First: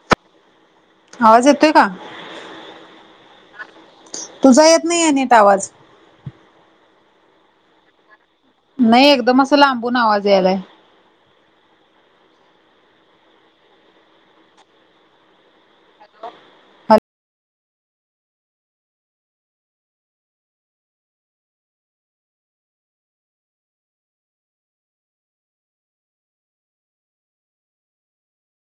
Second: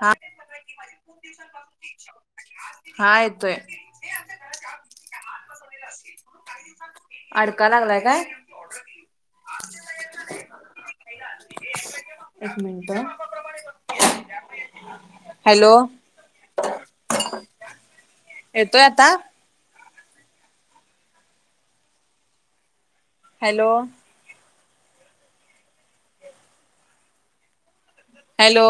हा आवाज येतोय का? हायतोय. तुझा येत नाही अनिट आवाज अडका लागलाय का? नाही एकदम असं लांबून आवाज यायलाय. एक मिनट हॅलो येतोय आता हॅलो हॅलो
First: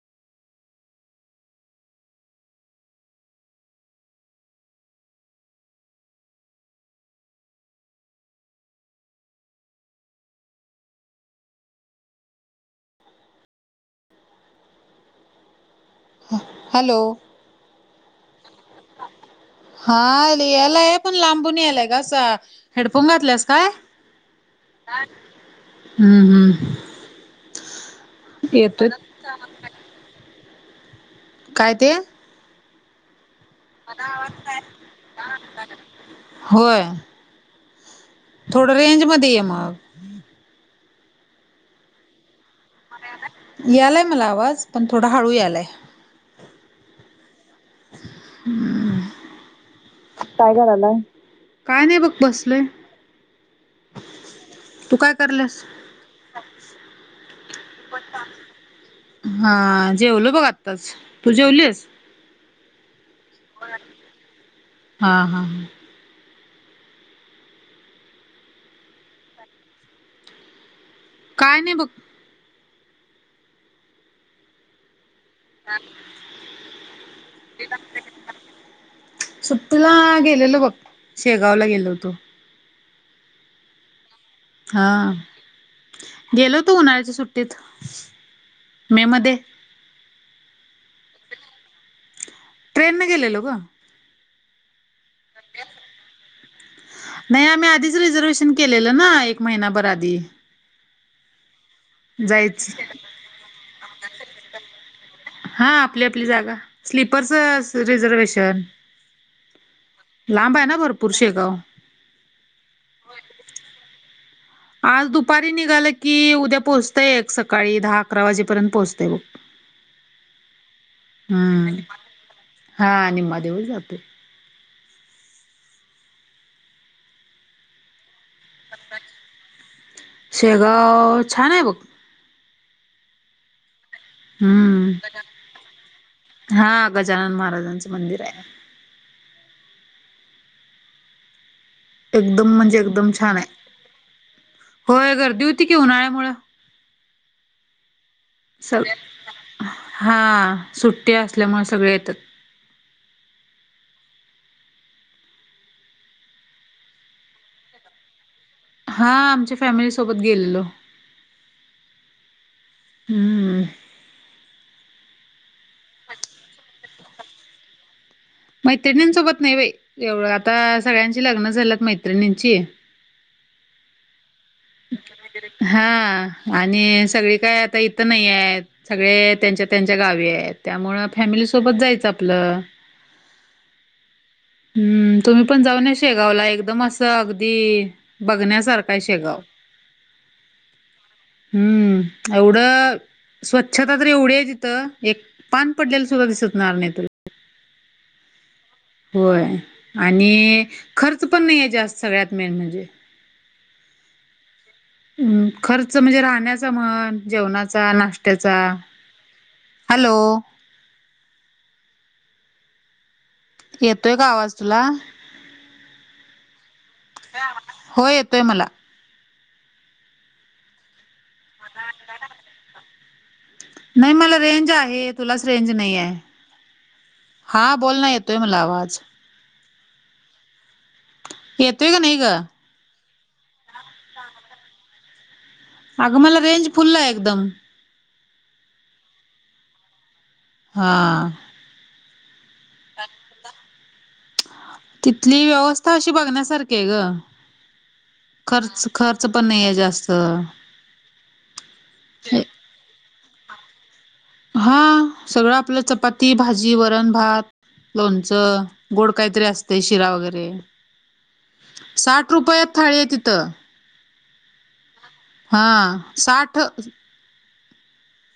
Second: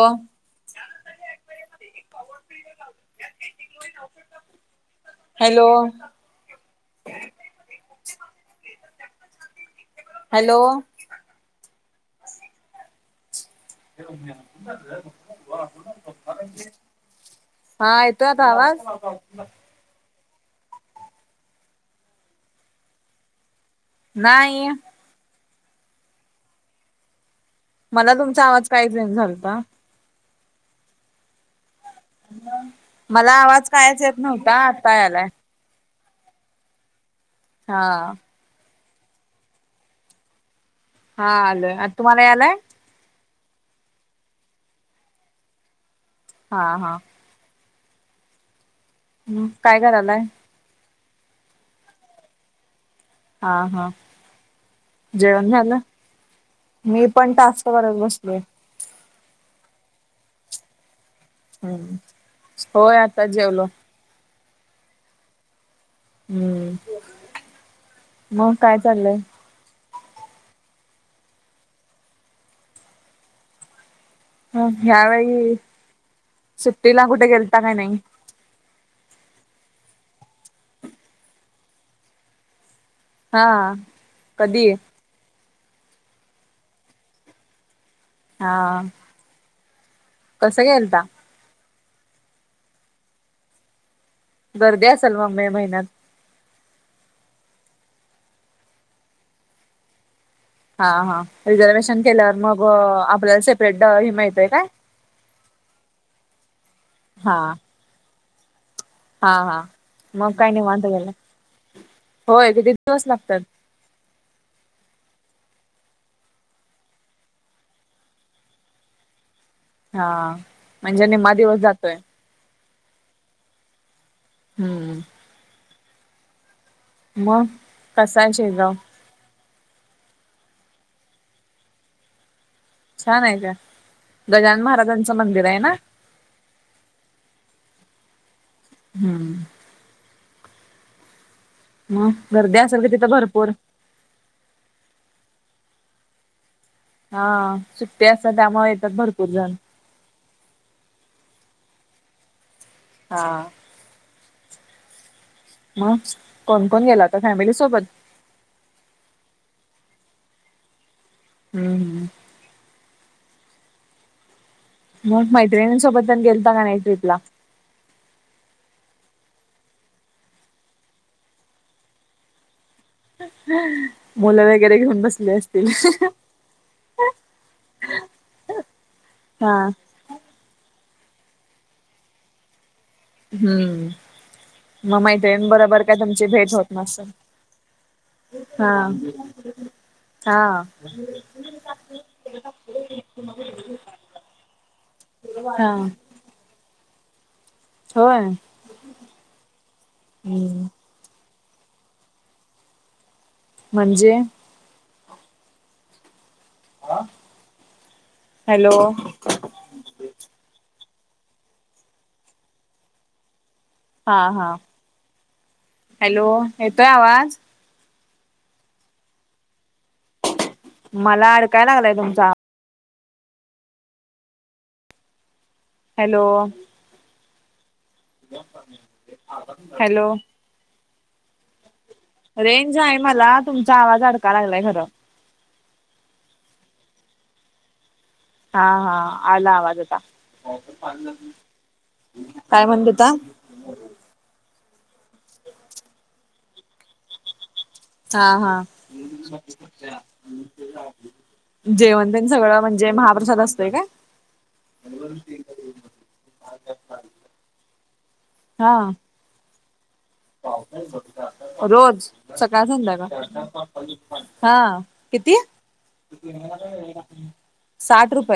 हॅलो हॅलो ते हॅल- हॅलो हा येतो आता आवाज हा यायलाय पण लांबून यालाय कासा हेडफोन घातलास काय नाही हम्म हम्म मला तुमचा आवाज येतोय काहीचेन झालता. का ते? मला आवाज कायच येत नव्हता आता यालाय होय. हा थोडं रेंज मध्ये आहे मग हा आलोय आ तुम्हाला यालाय यालाय मला आवाज पण थोडा हळू यालाय हा हा काय करायलाय टायगर आलाय काय नाही बघ बसलय हा हा तू काय जेवण करल्यास? झालं मी पण टास्क करत बसलोय हा जेवल बघ आत्ताच तू जेवलीस हम्म होय आता जेवल हा हा ह हम्म मग काय चाललंय काय नाही बघ ह ह्यावेळी सुट्टीला कुठे गेलता काय नाही सुट्टीला गेलेल बघ शेगावला गेलो होतो हा कधी हा गेलो तू उन्हाळ्याच्या सुट्टीत हा मेमध्येध्ये कसं केलता ट्रेन न गेलेलो ग गर्दी असेल मग मे महिन्यात नाही आम्ही आधीच रिझर्वेशन केलेलं ना एक महिनाभर आधी हा हा रिझर्वेशन केल्यावर मग जायच आपल्याला सेपरेट ह माहितय काय हा आपली आपली जागा हा स्लीपरच रिझर्वेशन हा हा मग काही लांब नाही आहे ना मात गला भरपूर शेगाव होय किती दिवस लागतात आज दुपारी निघालं की उद्या पोहोचतय एक सकाळी दहा अकरा वाजेपर्यंत पोहोचतय बघ हा म्हणजे निम्मा दिवस हम्म जातोय हा निम्मा देऊळी जातो हम्म मम कसा आहे शेगाव शेगाव छान आहे बघ छान आहे त्या गजान हम्म महाराजांचं मंदिर आहे ना हा गजानन महाराजांचं मंदिर आहे हम्म मग एकदम गर्दी म्हणजे असेल की तिथं एकदम छान आहे भरपूर होय गर्दी होती की उन्हाळ्या मु हा सुट्टे असतात त्यामा सग येतात भरपूर जण हा सुट्टी असल्यामुळे सगळे येतात हा मग कोण कोण गेला होता फॅमिली सोबत हा आमच्या फॅमिलीसोबत गेलेलो हम्म हम्म हम्म नग मैत्रिणी सोबत पण गेलता का नाही ट्रिपला मैत्रिणींसोबत नाही बाई एवढं आता सगळ्यांची लग्न झालंत मैत्रिणींची हम्म मुलं वगैरे बसले अस हा आणि सगळी काय आता इथं नाहीय सगळे हा. त्यांच्या त्यांच्या गावी त्यामुळे फॅमिली सोबत जायचं आपलं हम्म! मग हम्म तुम्ही मैत्रिणी पण बरोबर जाऊन या काय तुमची शेगावला भेट होत एकदम असं नसन. अगदी हा! बघण्यासारखा आहे शेगाव हा. हम्म, एवढ स्वच्छता तर एवढी आहे तिथं एक पान हा पडलेल दिसणार नाही. होय. होय, आणि हम्म. खर्च पण नाही आहे जास्त सगळ्यात मेन म्हणजे. म्हणजे हम्म! खर्च म्हणजे राहण्याचा म्हण, जेवणाचा, नाश्त्याचा. हॅलो हॅलो हा येतोय का हा, आवाज तुला हॅलो येतोय आवाज? होय, येतोय मला. मला अडकायला लागलाय तुमचा आ नाही मला रेंज आहे. तुलाच रेंज नाहीये. हॅलो हा, बोलना येतोय मला आवाज. हॅलो! येतोय का नाही? ग रेंज आहे मला तुमचा आवाज अडका लागलाय खरं. अगं मला रेंज फुल आहे एकदम. हा हा आला आवाज आता. हा काय म्हणत होता? तिथली व्यवस्था अशी बघण्यासारखी आहे ग. हा, हा. खर्च खर्च पण नाहीये जास्त जेवण तेन सगळं म्हणजे महाप्रसाद असतेय काय? हा सगळं आपलं चपाती, भाजी, वरण, भात लोणचं, हा गोड काहीतरी असते शिरा वगैरे रोज साठ सकाळ, रुपयात थाळी आहे संध्याकाळ तिथं हा किती? हा साठ. साठ रुपये?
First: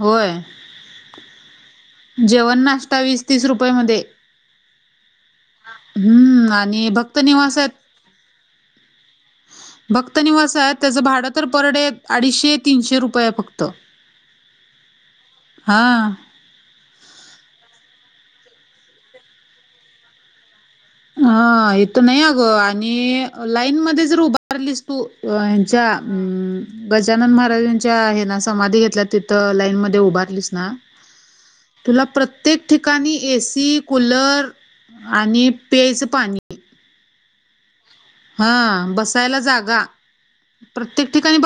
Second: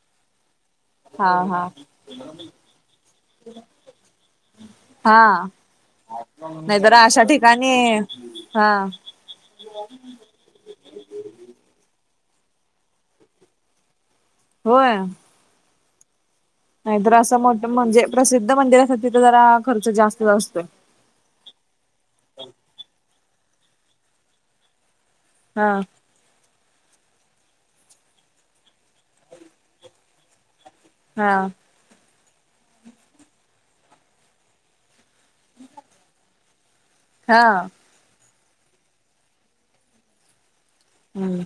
होय. हा, हा. जेवण, नाश्ता वीस-तीस रुपये मध्ये. हा, हम्म आणि नाहीतर भक्त अशा निवास ठिकाणी आहेत हा फक्त निवास आहेत. त्याचं भाडं तर पर डे अडीचशे तीनशे रुपये फक्त. होय. हां. नाही तर असं मोठं म्हणजे प्रसिद्ध मंदिरासाठी तर जरा खर्च जास्त असतोय. हा हे तर नाही अगं आणि लाईन मध्ये जर उभा राहिलीच तू हा ह्यांच्या हम्! गजानन महाराजांच्या आहे ना समाधी घेतल्या तिथं लाईन मध्ये उभारलीस ना. हा. तुला प्रत्येक ठिकाणी ए सी, कूलर आणि प्यायचं पाणी. हा. हा बसायला जागा. हम्म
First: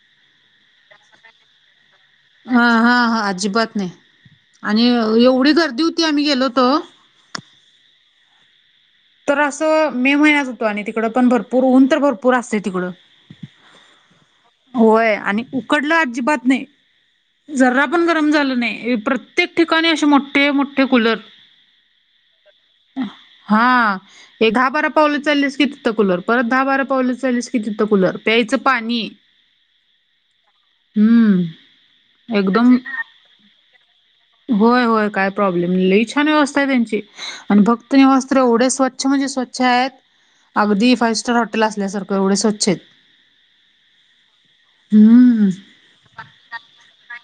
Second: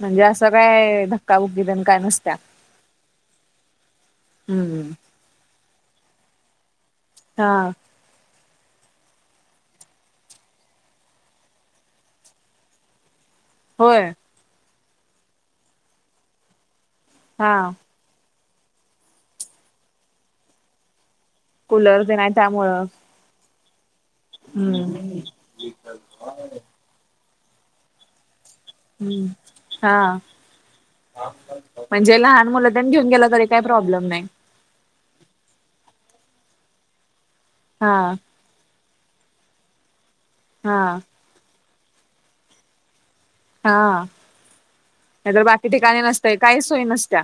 म्हणजे असं काय धक्काबुक्की तेन काय नसत्या. हा हा हा, अजिबात नाही आणि हम्म एवढी गर्दी होती आम्ही गेलो होतो. हा. तर असं मे महिन्यात होतो आणि तिकडं पण भरपूर ऊन तर भरपूर असते तिकडं. होय. होय आणि उकडलं अजिबात हा नाही जरा पण गरम झालं नाही. प्रत्येक ठिकाणी असे मोठे मोठे कुलर कुलर ते न हाय त्यामुळं. हा हे दहा हम्म बारा पावलं चललीस कि तिथं कुलर, परत दहा बारा पावलं चललीस कि तिथं कुलर हां. हम्म म्हणजे लहान मुलं एकदम तेन घेऊन गेला तरी, काय प्रॉब्लेम नाही. होय होय काय प्रॉब्लेम नाही, लई छान व्यवस्था हाय त्यांची आणि हा भक्त निवास तर एवढे स्वच्छ म्हणजे स्वच्छ हाय, हा अगदी फाईव स्टार हॉटेल आसल्यासारखं एवढे स्वच्छ हाय. हा नाही तर हम्म बाकी ठिकाणी नसतय, काहीच सोय नसत्या.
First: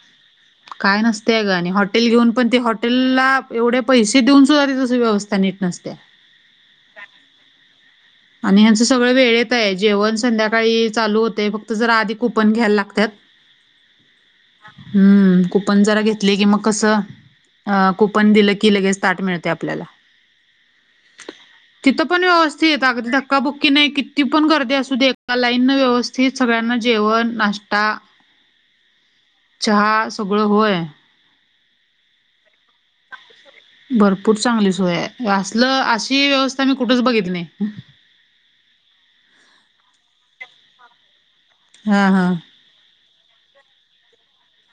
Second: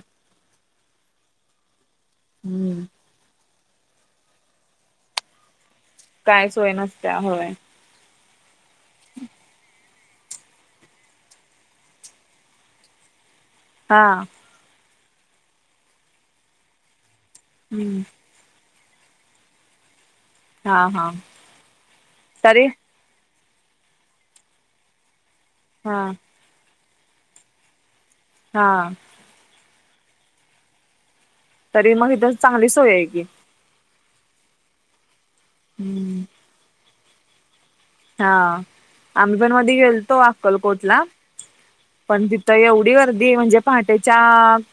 काय नसतय आ ग आणि? हॉटेल घेऊन पण ते हम्म हॉटेल ला एवढे पैसे देऊन सुद्धा तीत व्यवस्था नीट नसतिया. काय सोय नसतिया होय. आणि ह्यांचं सगळं वेळेत हाय, जेवण संध्याकाळी चालू होते. फक्त जरा आधी कुपन घ्यायला लागत्यात. हा. हम्म कूपन जरा घेतली की मग कसं हां हम्म कूपन दिलं की लगेच ताट मिळतय आपल्याला हा हा तिथं पण तरी व्यवस्थित अगदी धक्काबुक्की नाही, किती पण गर्दी असू देत. एका लाईंनन हा व्यवस्थित सगळ्यांना जेवण, नाश्टा हा. चहा सगळं होय. तरी मग इथ चांगली सोय हाय की. भरपूर चांगली सोय हाय. आसल हम्म अशी व्यवस्था मी कुठेच बघितली नाही. हा. आम्ही पण मधी गेलतो अक्कलकोट ला. हा पण हा तिथं एवढी गर्दी म्हणजे, पहाटेच्या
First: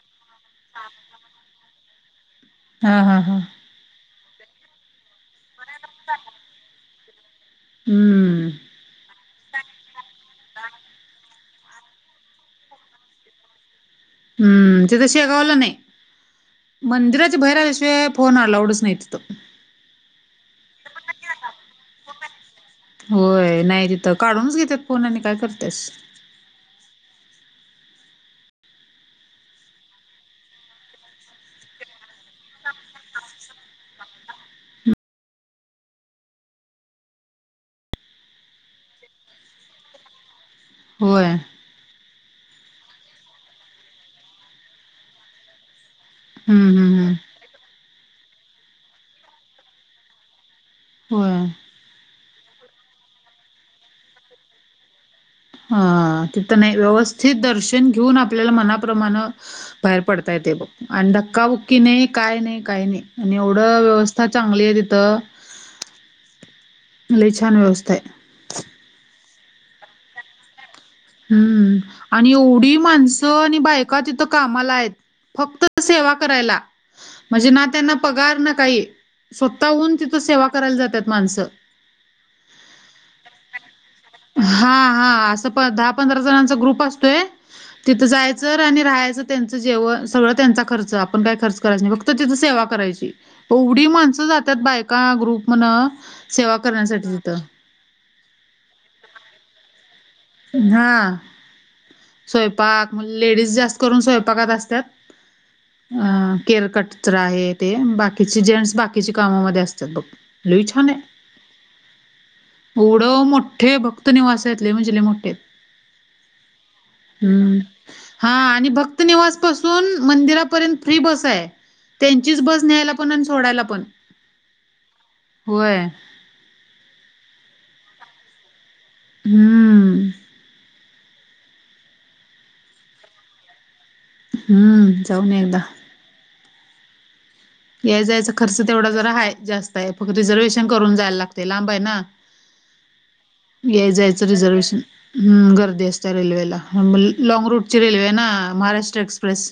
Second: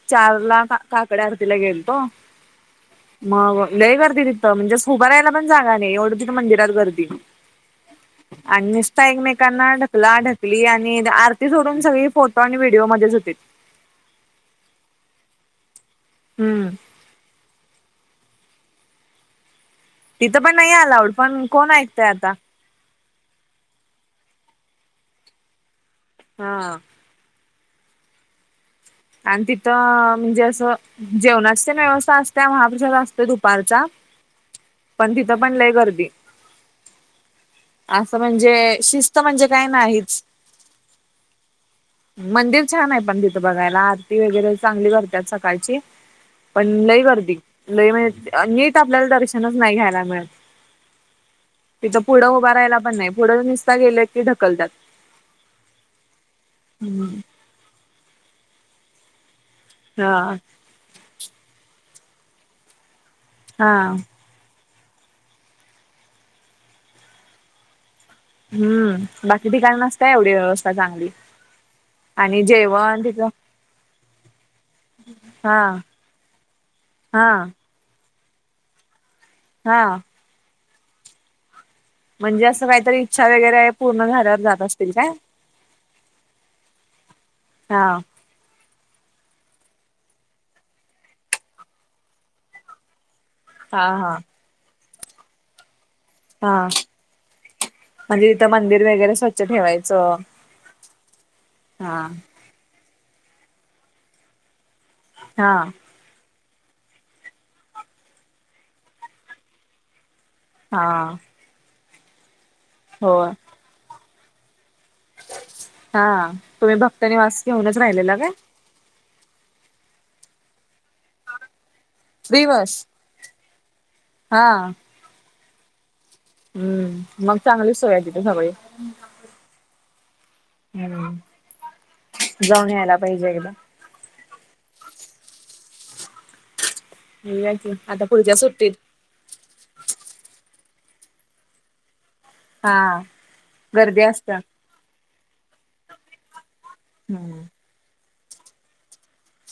चारला का काकड आरती आरतीला गेलतो. हा हा हा मग लई गर्दी तिथं म्हणजे आस उभरहायला पण जागा नाही, एवढं तीथ तर मंदिरात गर्दी. हम्म. आणि नुसता एकमेकांना ढकला ढकली आणि आरती सोडून सगळी फोटो आणि व्हिडिओमध्येच होतीत. हम्म तिथं शेगावला नाही. हम्म. मंदिराच्या बाहेर आल्याशिवाय फोन अलाउडच नाही तिथ. तिथं पण नाही अलाऊड, पण कोण ऐकतय आता? होय नाही तिथं काढूनच घेत्यात फोन आणि काय करत्यास हा. आणि तिथं अ म्हणजे आस जेवणाची तेन व्यवस्था असतिया, महाप्रसाद असतोय दुपारचा पण तिथं पण लय गर्दी आसं म्हणजे शिस्त म्हणजे काय नाहीच व्हय. मंदिर छान आहे पण तिथं बघायला, आरती वगैरे चांगली करत्यात सकाळची पण हम्म लई हम्म हम्म गर्दी लय म्हणजे, नीट आपल्याला दर्शनच नाही घ्यायला मिळत. होय. तिथं पुढं उभा राहायला पन नाही, पुढं नुसता गेल की ढकलतात हा तिथं नाही व्यवस्थित दर्शन घेऊन आपल्याला मनाप्रमाण बाहेर हा पडता येते बघ. आणि धक्काबुक्की नाही काय नाही, काही नाही आणि हा एवढं व्यवस्थ स्था चांगली हाय तिथं लई छान व्यवस्था हाय. हम् बाकी ठिकानी नसत्या एवढी व्यव हम्म आणि एवढी जेवण तिथं माणसं आणि बाय! का तीथ कामाला हाएत, हा फक्त सेवा करायला हा म्हणजे ना त्यांना पगार ना काही हा स्वतःहून तिथ सेवा करायला जातात माणसं. म्हणजे असं काहीतरी इच्छा वगैरे पूर्ण झाल्यावर जात हा असतील काय? हा असं प दहा पंधरा जनांचा ग्रुप असतोय हा तिथ जायाय आणि राहायचं त्यांच जेवण सगळं त्यांचा खर्च आपण काय खर्च करायच नाही फक्त तिथ सेवा करायची एवढी हा हा माणसं जातात बायका ग्रुप म्हण हा सेवा करण्यासाठी जथं म्हणजे इथं मंदिर वगैरे स्वच्छ ठेवायचं हा हा स्वयंपाक म लेडीज जास्त करून स्वयंपाकात असतात. हा. अं केअर कटच आहे ते बाकीचे जेंट्स बाकीच्या कामामध्ये असतात बघ. लई हा छान आहे. हो एवढं मोठे भक्त निवास आहेत म्हणजे लई म्हणजे लई मोठे. हा तुम्ही भक्त निवास हम्म घेऊनच राहिलेला काय? हा आणि भक्त निवास पासून मंदिरापर्यंत फ्री बस आहे त्यांचीच बस दिवस न्यायला पण सोडायला पण. हा. व्हय. हम्म मग चांगली सोय तिथे सगळी. हम्म. हम्म जाऊन यायला पाहिजे एकदा. हम्म जाऊन या एकदा. ह या जायचा खर्च तेवढा जरा ह जास्त आहे फक्त रिझर्वेहेशन करून जायला लागते लांब आहे ना हा याय गर्दी जायचं असत्या रिझर्वेशन गर्दी असते रेल्वेला हम्म लँग रूटची रेल्वे आहे ना महाराष्ट्र एक्सप्रेस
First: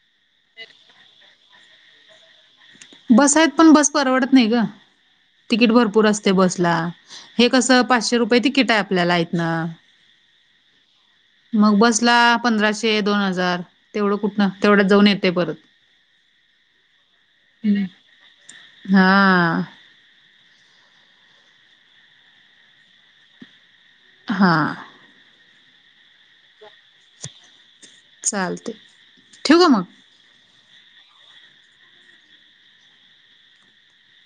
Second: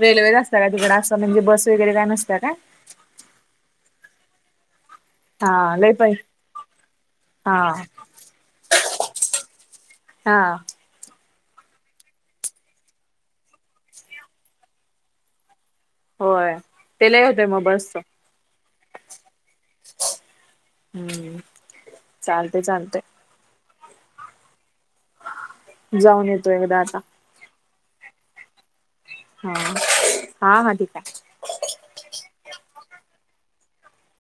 रेल्वेच असतता का तिकड असं म्हणजे बस वगैरे काय नसत का बस आहेत पण बस परवडत नाही ग. तिकीट हा लय भरपूर पै असते बसला हे हा कसं पाचशे रुपये तिकीट आहे आपल्याला इथन. हा‌. मग बसला पंधराशे दोन हजार तेवढं कुठन तेवढं जाऊन येतोय परत. होय ते लई होते मग बसच. हा. हम्म चालतय चालतय. हां. जाऊन येतो एकदा आता. चालतंय. हा हा ठीक आहे.